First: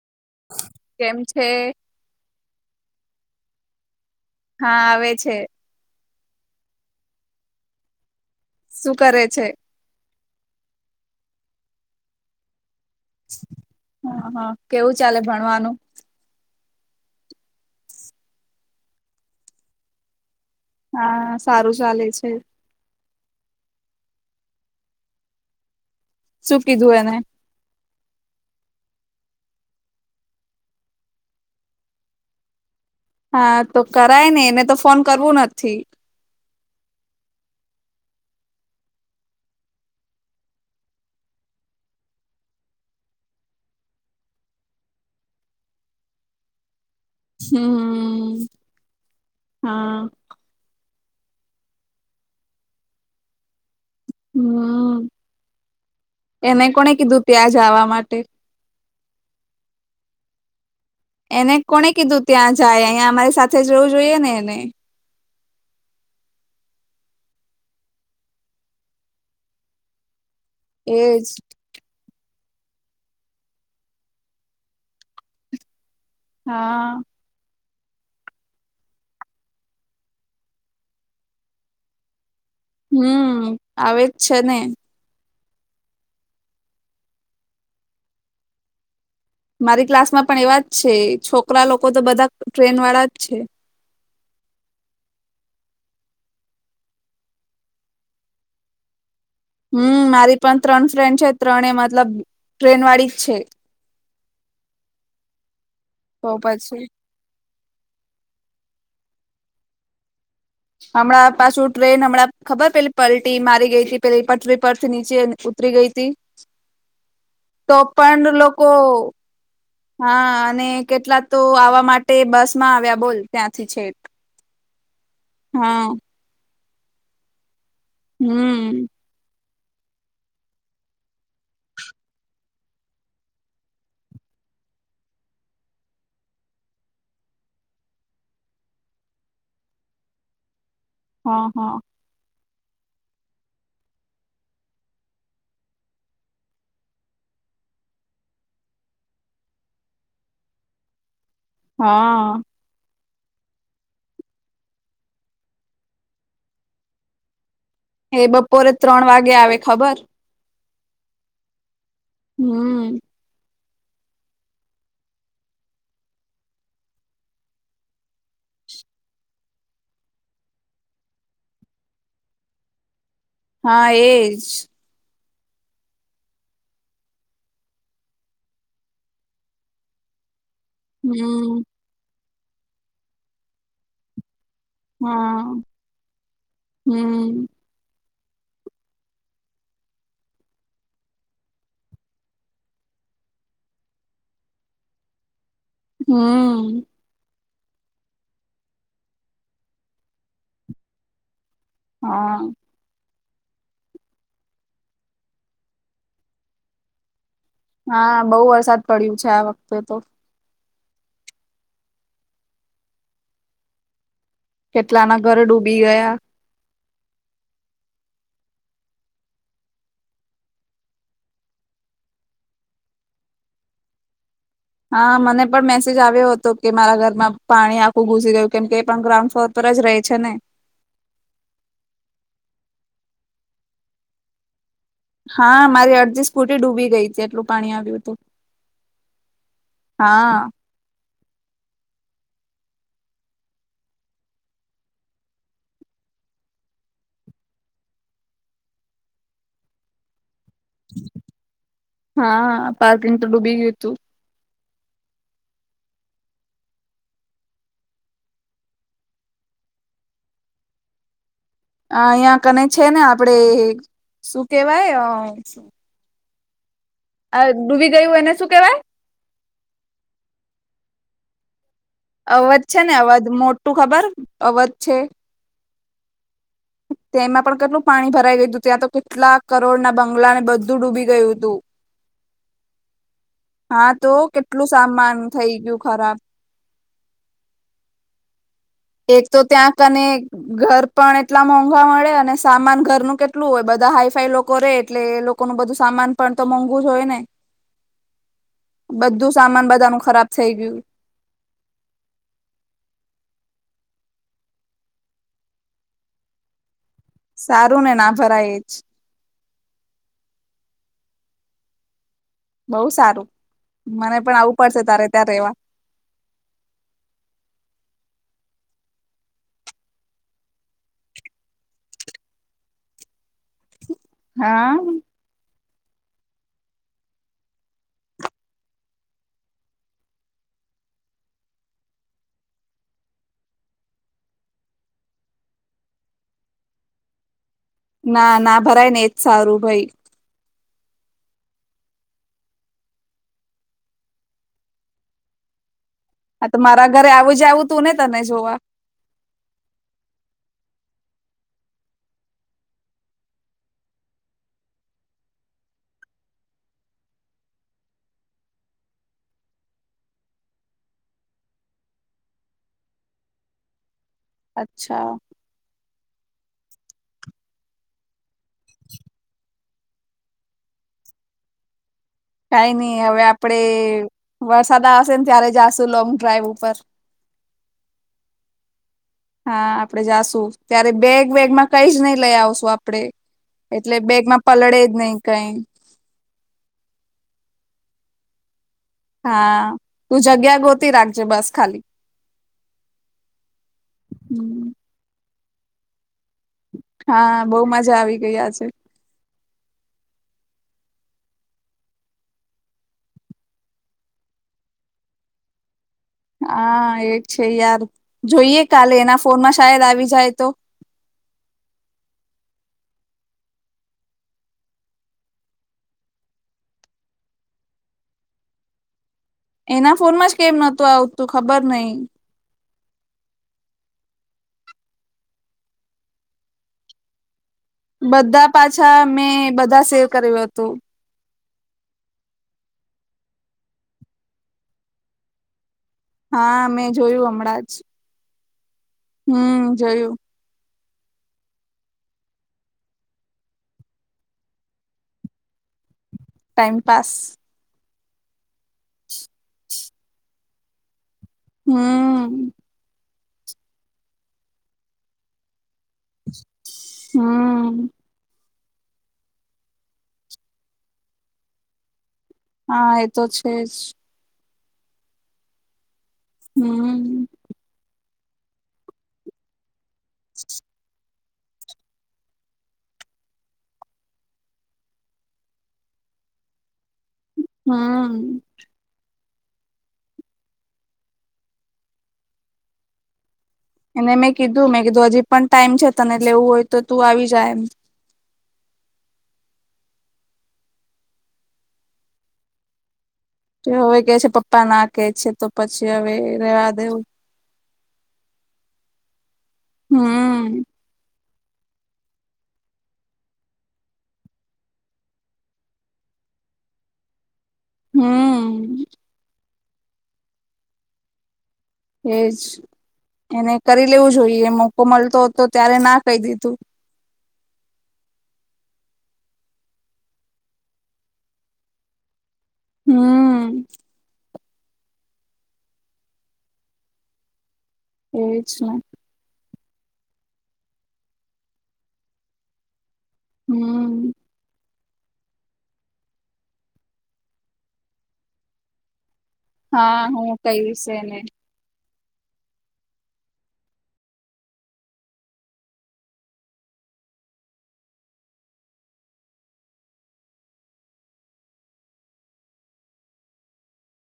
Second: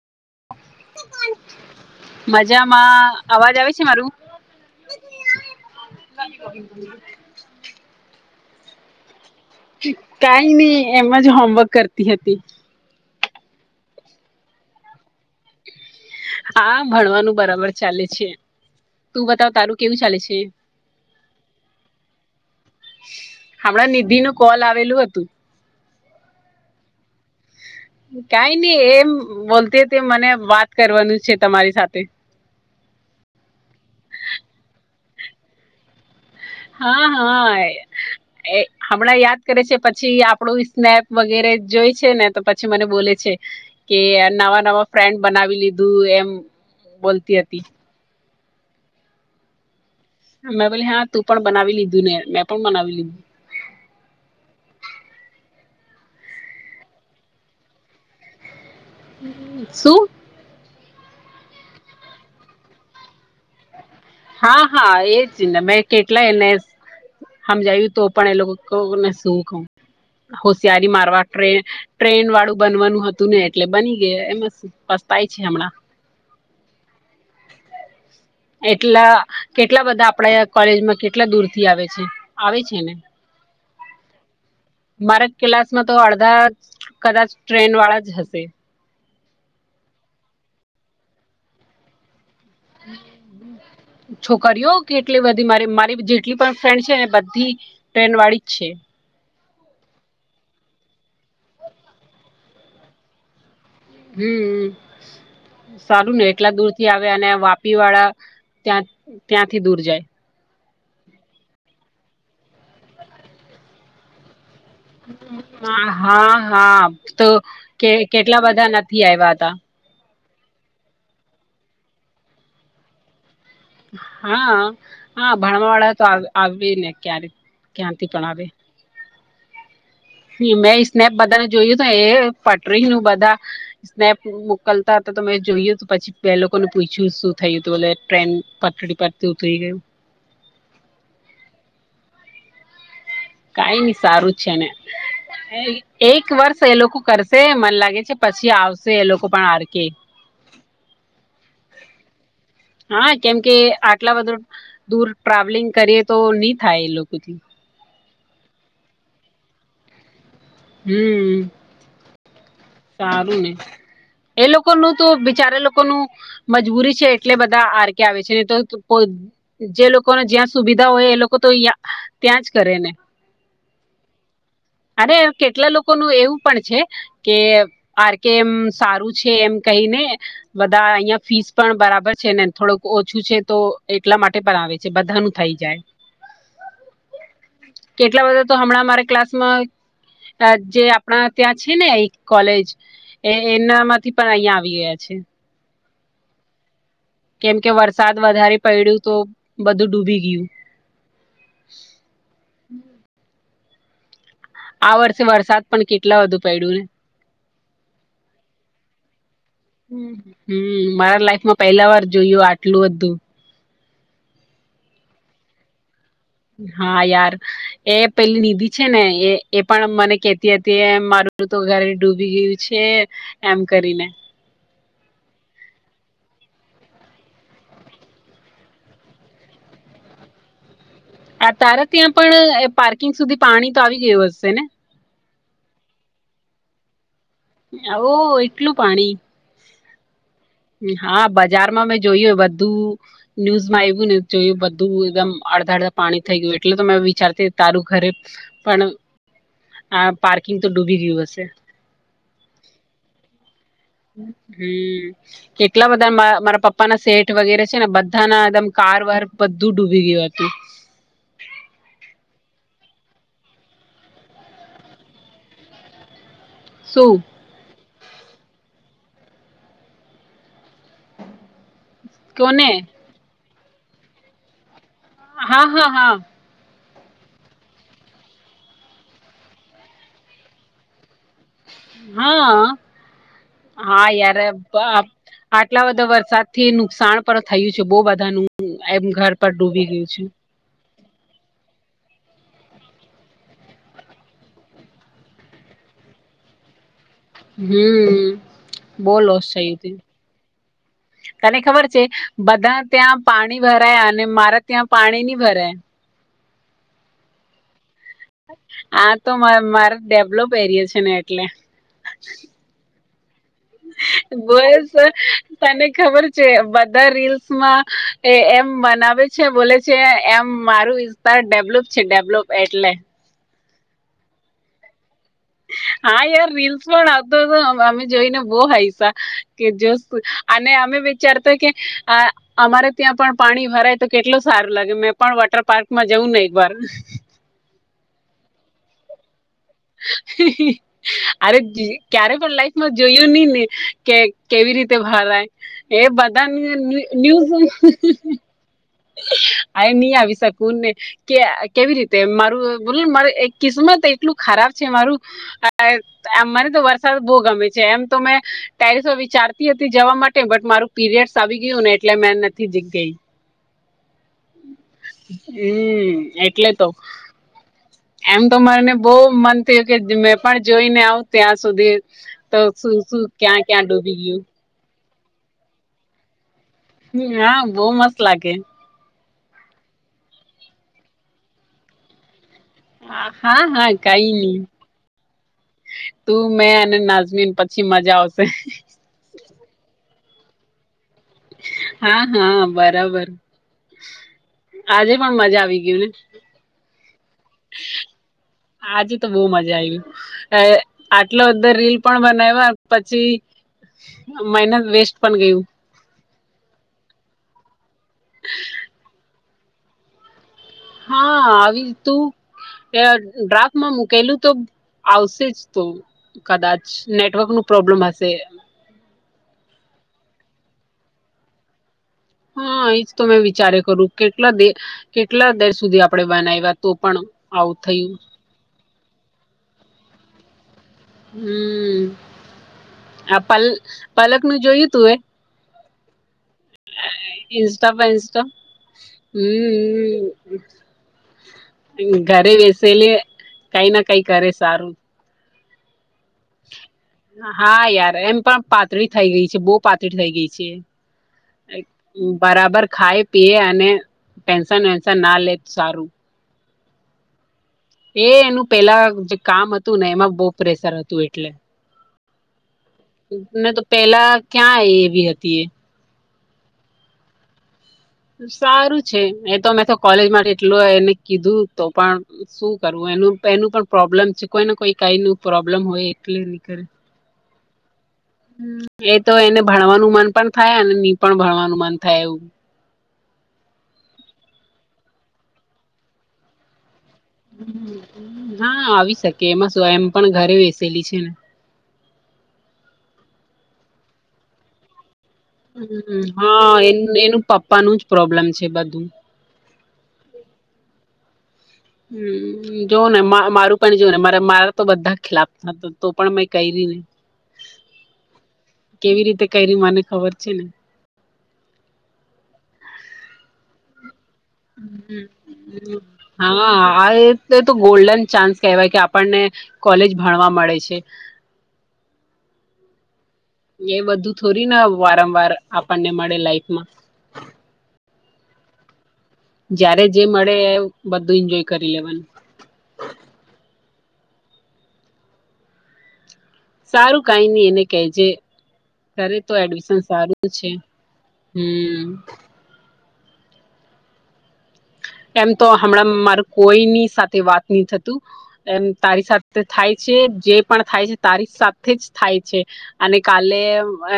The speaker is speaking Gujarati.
કેમ છે? મજામાં અવાજ આવે છે મારું? હા આવે છે. [unintelligible] શું કરે છે? કાઈ ની એમ જ હોમવર્ક કરતી હતી. હા હા કેવું ચાલે ભણવાનું? હા ભણવાનું બરાબર ચાલે છે તું બતાવ તારું કેવું ચાલે છે? હા સારું ચાલે છે. હમણાં નિધિનું કોલ આવેલું હતું. શું કીધું એને? કાઈની એ એમ બોલતી હતી મને વાત કરવાનું છે તમારી સાથે હા તો કરાય ને એને તો ફોન કરવું નથી. હા હા એ. એ હમણાં યાદ કરે છે પછી આપણું સ્નેપ વગેરે જોય છે ને તો પછી મને બોલે છે. કે નવા નવા ફ્રેન્ડ બનાવી લીધું એમ બોલ હમ્મ.... હા. મેં બોલી હા તું પણ બનાવી લીધું ને મેં પણ બનાવી લીધું. હમ્મ, એને કોણે કીધું ત્યાં જાવા માટે શું? એને કોણે કીધું ત્યાં જાય અહીંયા અમારી સાથે સાથે જવું જોઈએ ને. એને હા હા એજને મેં કેટલાય એને હમ જાયવુ તો પણ એ લોકોને શું કહુ હોશિયારી મારવા એજ ટ્રે ટ્રેન વાળું બનવાનું હતું ને એટલે બની ગયું એમાં શું પસ્તાય છે હમણાં. હાઆઆ. હ [unintelligible] એટલા કેટલા બધા આપડે કોલેજમાં કેટલા દૂર થી આવે છે આવે છે. ને હમ્મ આવે જ છે ને. મારા ક્લાસમાં તો અડધા કદાચ ટ્રેન વાળા જ હશે. મારી ક્લાસમાં પણ એવા જ છે છોકરા લોકો તો બધા ટ્રેન વાળા જ છે. છોકરીઓ કેટલી બધી મારી મારી જેટલી પણ ફ્રેન્ડ છે એ બધી ટ્રેન વાળી જ છે. હમ્મ મારી ત્રણ ફ્રેન્ડ છે ત્રણે મતલબ ટ્રેન વાળી જ છે. હમ્મ સારું ને તો એટલા દૂર પછી થી આવે અને વાપી વાળા ત્યાં ત્યાંથી દૂર જાય. હમણાં પાછું ટ્રેન હમણાં ખબર પેલી પલટી મારી ગઈ હતી પેલી પટરી પરથી નીચે ઉતરી ગઈ હતી, હા હા તો કે પણ કેટલા બધા લોકો નથી આવ્યા હતા હા અને કેટલા તો આવા માટે બસમાં આવ્યા બોલ ત્યાંથી છેક. હાઆ હા ભણવા વાળા તો આવ આવી ને ક્યારે ક્યાંથી પણ આવે. હમ મેં સ્નેપ બધાને જોયું તો એ પટરી નું બધા સ્નેપ મોકલતા હતા તો તમે જોયું પછી બે લોકોને પૂછ્યું શું થયું હતું એટલે ટ્રેન પટડી પર તુટી ગયું. હા હા. કાઈ નઈ સારું છે ને. એક વર્ષ એ લોકો કરશે મને લાગે છે પછી આવશે એ લોકો પણ આર કે. હાઅઅ. હા કેમ કે આટલા બધો દૂર ટ્રાવેલિંગ કરીએ તો નહી થાય એ લોકોથી. એ બપોરે ત્રણ વાગે આવે ખબર. હમ્મ. હમ્મ. સારું ને એ લોકો નું તો બિચારે લોકોનું મજબૂરી છે એટલે બધા આર કે આવે છે ને તો ત કોઈ જે લોકોને જ્યાં સુવિધા હોય એ લોકો તો યા ત્યાં જ કરે ને. હા એજ. અરે એમ કેટલા લોકો નું એવું પણ છે કે આર કે એમ સારું છે એમ કહીને. બધા અહિયાં ફીસ હમ પણ બરાબર છે ને થોડુંક ઓછું છે તો એટલા માટે પણ આવે. જે બધાનું થઈ હા જાય. હમ કેટલા બધા તો હમણાં મારે ક્લાસમાં આજે આપણા ત્યાં છે ને એક કોલેજ એ એના માંથી પણ અહિયાં આવી ગયા છે. હમમ. કેમ કે વરસાદ વધારે પડ્યું તો બધું ડૂબી ગયું. હા. આ વર્ષે વરસાદ પણ કેટલા વધુ પડ્યું ને, હા બહું વરસાદ પડ્યું છે આ વખતે તો હમમ મારા લાઈફમાં પેલા વાર જોયું આટલું હતું. કેટલા ના ઘર ડૂબી ગયા. હા યાર એ પેલી નિધિ છે ને એ એ પણ મને કેતી હતી એમ મારું મારું તો ઘર ડૂબી ગયું છે એમ કરીને હા મને પણ મેસેજ આવ્યો હતો કે મારા ઘરમાં પાણી આખું ઘુસી ગયું કેમ કે એ પણ ગ્રાઉન્ડ ફ્લોર પર જ રહે છે ને આ તારા ત્યાં પણ પાર્કિંગ સુધી પાણી તો આવી ગયું હશે ને. હા, મારી અડધી સ્કૂટી ડૂબી ગઈ તી. એટલું પાણી ને આવ્યું ઓ હતું. એટલું હા. એ હા, બજારમાં મેં જોયું એ બધું ન્યૂઝમાં આવ્યું ને જોયું બધું એકદમ અડધા- અડધા પાણી થઈ ગયું એટલે તો મે વિચારતી તારું ઘરે પણ આ પાર્કિંગ તો ડૂબી ગયું હશે. હા, પાર્કિંગ તો ડૂબી ગયું તું. હમ. કેટલા બધા મારા મારા પપ્પા ના સેઠ વગેરે છે ને બધા ના આમ કાર વાર બધું ડૂબી ગયું હતું. અહિયાં કને છે ને આપડે શું કેવાય અ? શું. અ ડૂબી ગયું એને શુ કેવાય? અવધ કોને છે ને અવધ મોટું ખબર અવધ છે. હા- હા- હા. તેમાં પણ કેટલું પાણી ભરાઈ ગયું હતું ત્યાં તો કેટલા કરોડના બંગલા ને બધું ડૂબી ગયું તું. હાઆ, હા તો યાર કેટલું સામાન થઈ ગયું આટલા બધો ખરાબ વરસાદ. થી નુકસાન પણ થયું છે બો બધા નુ એમ એક ઘર તો પર ત્યાં ડૂબી કને ગયું છે. ઘર પણ એટલા મોંઘા મળે અને સામાન ઘરનું કેટલું હોય બધા હાઈ ફાઈ લોકો રે એટલે એ લોકો કો નું બધું સામાન પણ તો મોંઘુ જ હોય ને. હમ બહુ બધું લોસ સામાન થયું બધા હતું નુ ખરાબ થઇ ગીયું. તને ખબર છે. બધા ત્યાં પાણી ભરાયા અને મારા ત્યાં પાણી ની ભરાયા. સારું ને નામ આ તો માર મારે ડેવલોપ એરિયો છે ને એટલે. બહુ સારું. મને પણ આવું પડશે બસ તારે ત્યાં રેવા તને ખબર. છે. બધા રીલ્સમાં એ એમ બનાવે છે, બોલે છે એમ મારું પણ ડેવલોપ છે ડેવલોપ એટલે. હા. હા, યાર રીલ્સ પણ આવતો હતો અમે જોઈને બો હાઈસા કે જો અને અમે વિચારતા કે આ અમારે ત્યાં પણ પાણી ભરાય તો કેટલું સારું લાગે મેં પણ વોટર પાર્કમાં જવું નહિ પર. ના, ના ભરાય ને એ જ સારું ભાઈ. હ. [unintelligible] અરે ક્યારે પણ લાઈફમાં જોયું નહી ને કે કેવી રીતે ભરાય. એ આ તો બધાને મારા ઘરે આવું જ આવું ન્યૂઝ. તું ને તને જોવા આય ની આવી શકુંને. કે કેવી રીતે મારું બોલને મારે એક કિસ્મત એટલું ખરાબ છે મારું. હ. [unintelligible] તો આમ મને તો વરસાદ બહુ ગમે છે. એમ તો મેં ટેરિસો વિચારતી હતી જવા માટે બટ મારું. પીરિયડ્સ આવી ગયું ને એટલે મે નથી જીગ ગઈ. અચ્છા. હમ, એટલે તો. એમ તો મને બહુ મન થયું કે મેં પણ જોઈને આવ ત્યાં સુધી. તો કઈ શું નહી શું હવે આપડે ક્યાં ક્યાં ડૂબી ગયું વરસાદ આવશે ને ત્યારે જાશુ લોંગ ડ્રાઈવ ઉપર. હ, હા બહુ મસ્ત લાગે. હા આપડે જાશું, ત્યારે બેગ બેગ માં કઈ જ નઈ લઈ આવશું આપ આપડે હા હા એટલે કઈ બેગમાં નહી પલળે જ નહી કઈ. તું મેં અને નાઝમીન પછી મજા આવશે. હા તું જગ્યા ગોતી રાખજે બસ. ખાલી હા હા બરાબર હમ આજે પણ મજા આવી ગયું ને? હા બહુ મજા આવી ગય આજે. આજે તો બહુ મજા આવી. આટલા બધા રીલ પણ બનાવ્યા પછી મહેનત વેસ્ટ પણ ગયું. હા એ છે યાર જોઈએ કાલે એના ફોનમાં શાયદ આવી જાય તો? હા આવી તો યાર ડ્રાફ્ટ મા મુકેલૂ તો આવશે જ તો. કદાચ નેટવર્ક નું પ્રોબ્લેમ હશે? એના ફોન માં જ કેમ નોતું આવતું ખબર નહિ? હા એજ તો મેં વિચારે કરું કેટલા દે કેટલા દેર સુધી આપણે બનાવ્યા તો પણ આવું થયું બધા પાછા મેં બધા સેવ કર્યું હતું. હમ આ પલ પલક નું જોયું તું એ? હા મે ઇન્સ્ટા [unintelligible] હમ જોયું ઘરે બેસેલી કઈ ના કઈ કરે સારું. ટાઇમપાસ હા યાર એમ પણ પાતળી થઇ ગઈ છે બહુ પાતળી થઇ ગઈ છે. હમ બરાબર ખાય તે અને ટેન્શન વેન્શન ના લે સારું. હમ એ એનું પેલા જે કામ હતું ને એમાં બહુ પ્રેશર હતું એટલે. હા તો છે મે જ તો પેલા ક્યાં એવી હતી એ? હમ સારું છે મેતો મેતો કોલેજ માટે એટલું એને [unintelligible] કીધું તો પણ શું કરવું એનું એનું પણ પ્રોબ્લેમ છે. કોઈને કોઈ કાઈનું પ્રોબ્લેમ હોય. ક્લિયર ની કરે. હા એ તો એને ભણવાનું મન પણ થાય અને ની પણ ભણવાનું મન થાય એવું. એને મેં કીધું મેં કીધું હજી પણ ટાઈમ છે તને લેવુ હોય તો તું આવીજા એમ. હા આવી શકે એમાં શું એમ પન ઘરે બેસેલી છે ને. તો હવે ઈકે છે પપ્પા ના કે છે તો પછી હવે રેવા હા એન દેવું એનું પપ્પાનું જ પ્રોબ્લેમ છે બધું. હમ હમ જો ને મારું પણ જોને મારે મારા તો બધા ખિલાફ હતા તો પણ મેં કઈરી ને. હમ કેવી રીતે કઈરી મને ખબર છે ને. એજ. એને કરી લેવું જોઈએ મો હા આએ એટલે તો ગોલ્ડન ચાન્સ કહેવાય કે આપણને કોલેજ ભણવા મળે છે. હમ એ બધું થોડીના વારંવાર આપણને મળે લાઈફમાં. એજ ને. જયારે જે મળે એ બધું ઈન્જોય કરી લેવાનું. હમ સારું કાઈ ની એને કેજે કરે તો એડીશન હા હું સારું છે. કહીશ એને હમ એમ તો હમણાં માર કોઈની સાથે વાત નહી થતું. એમ તારી સાથે થાય છે જે પણ થાય છે તારી સાથે જ થાય છે. અને કાલે અ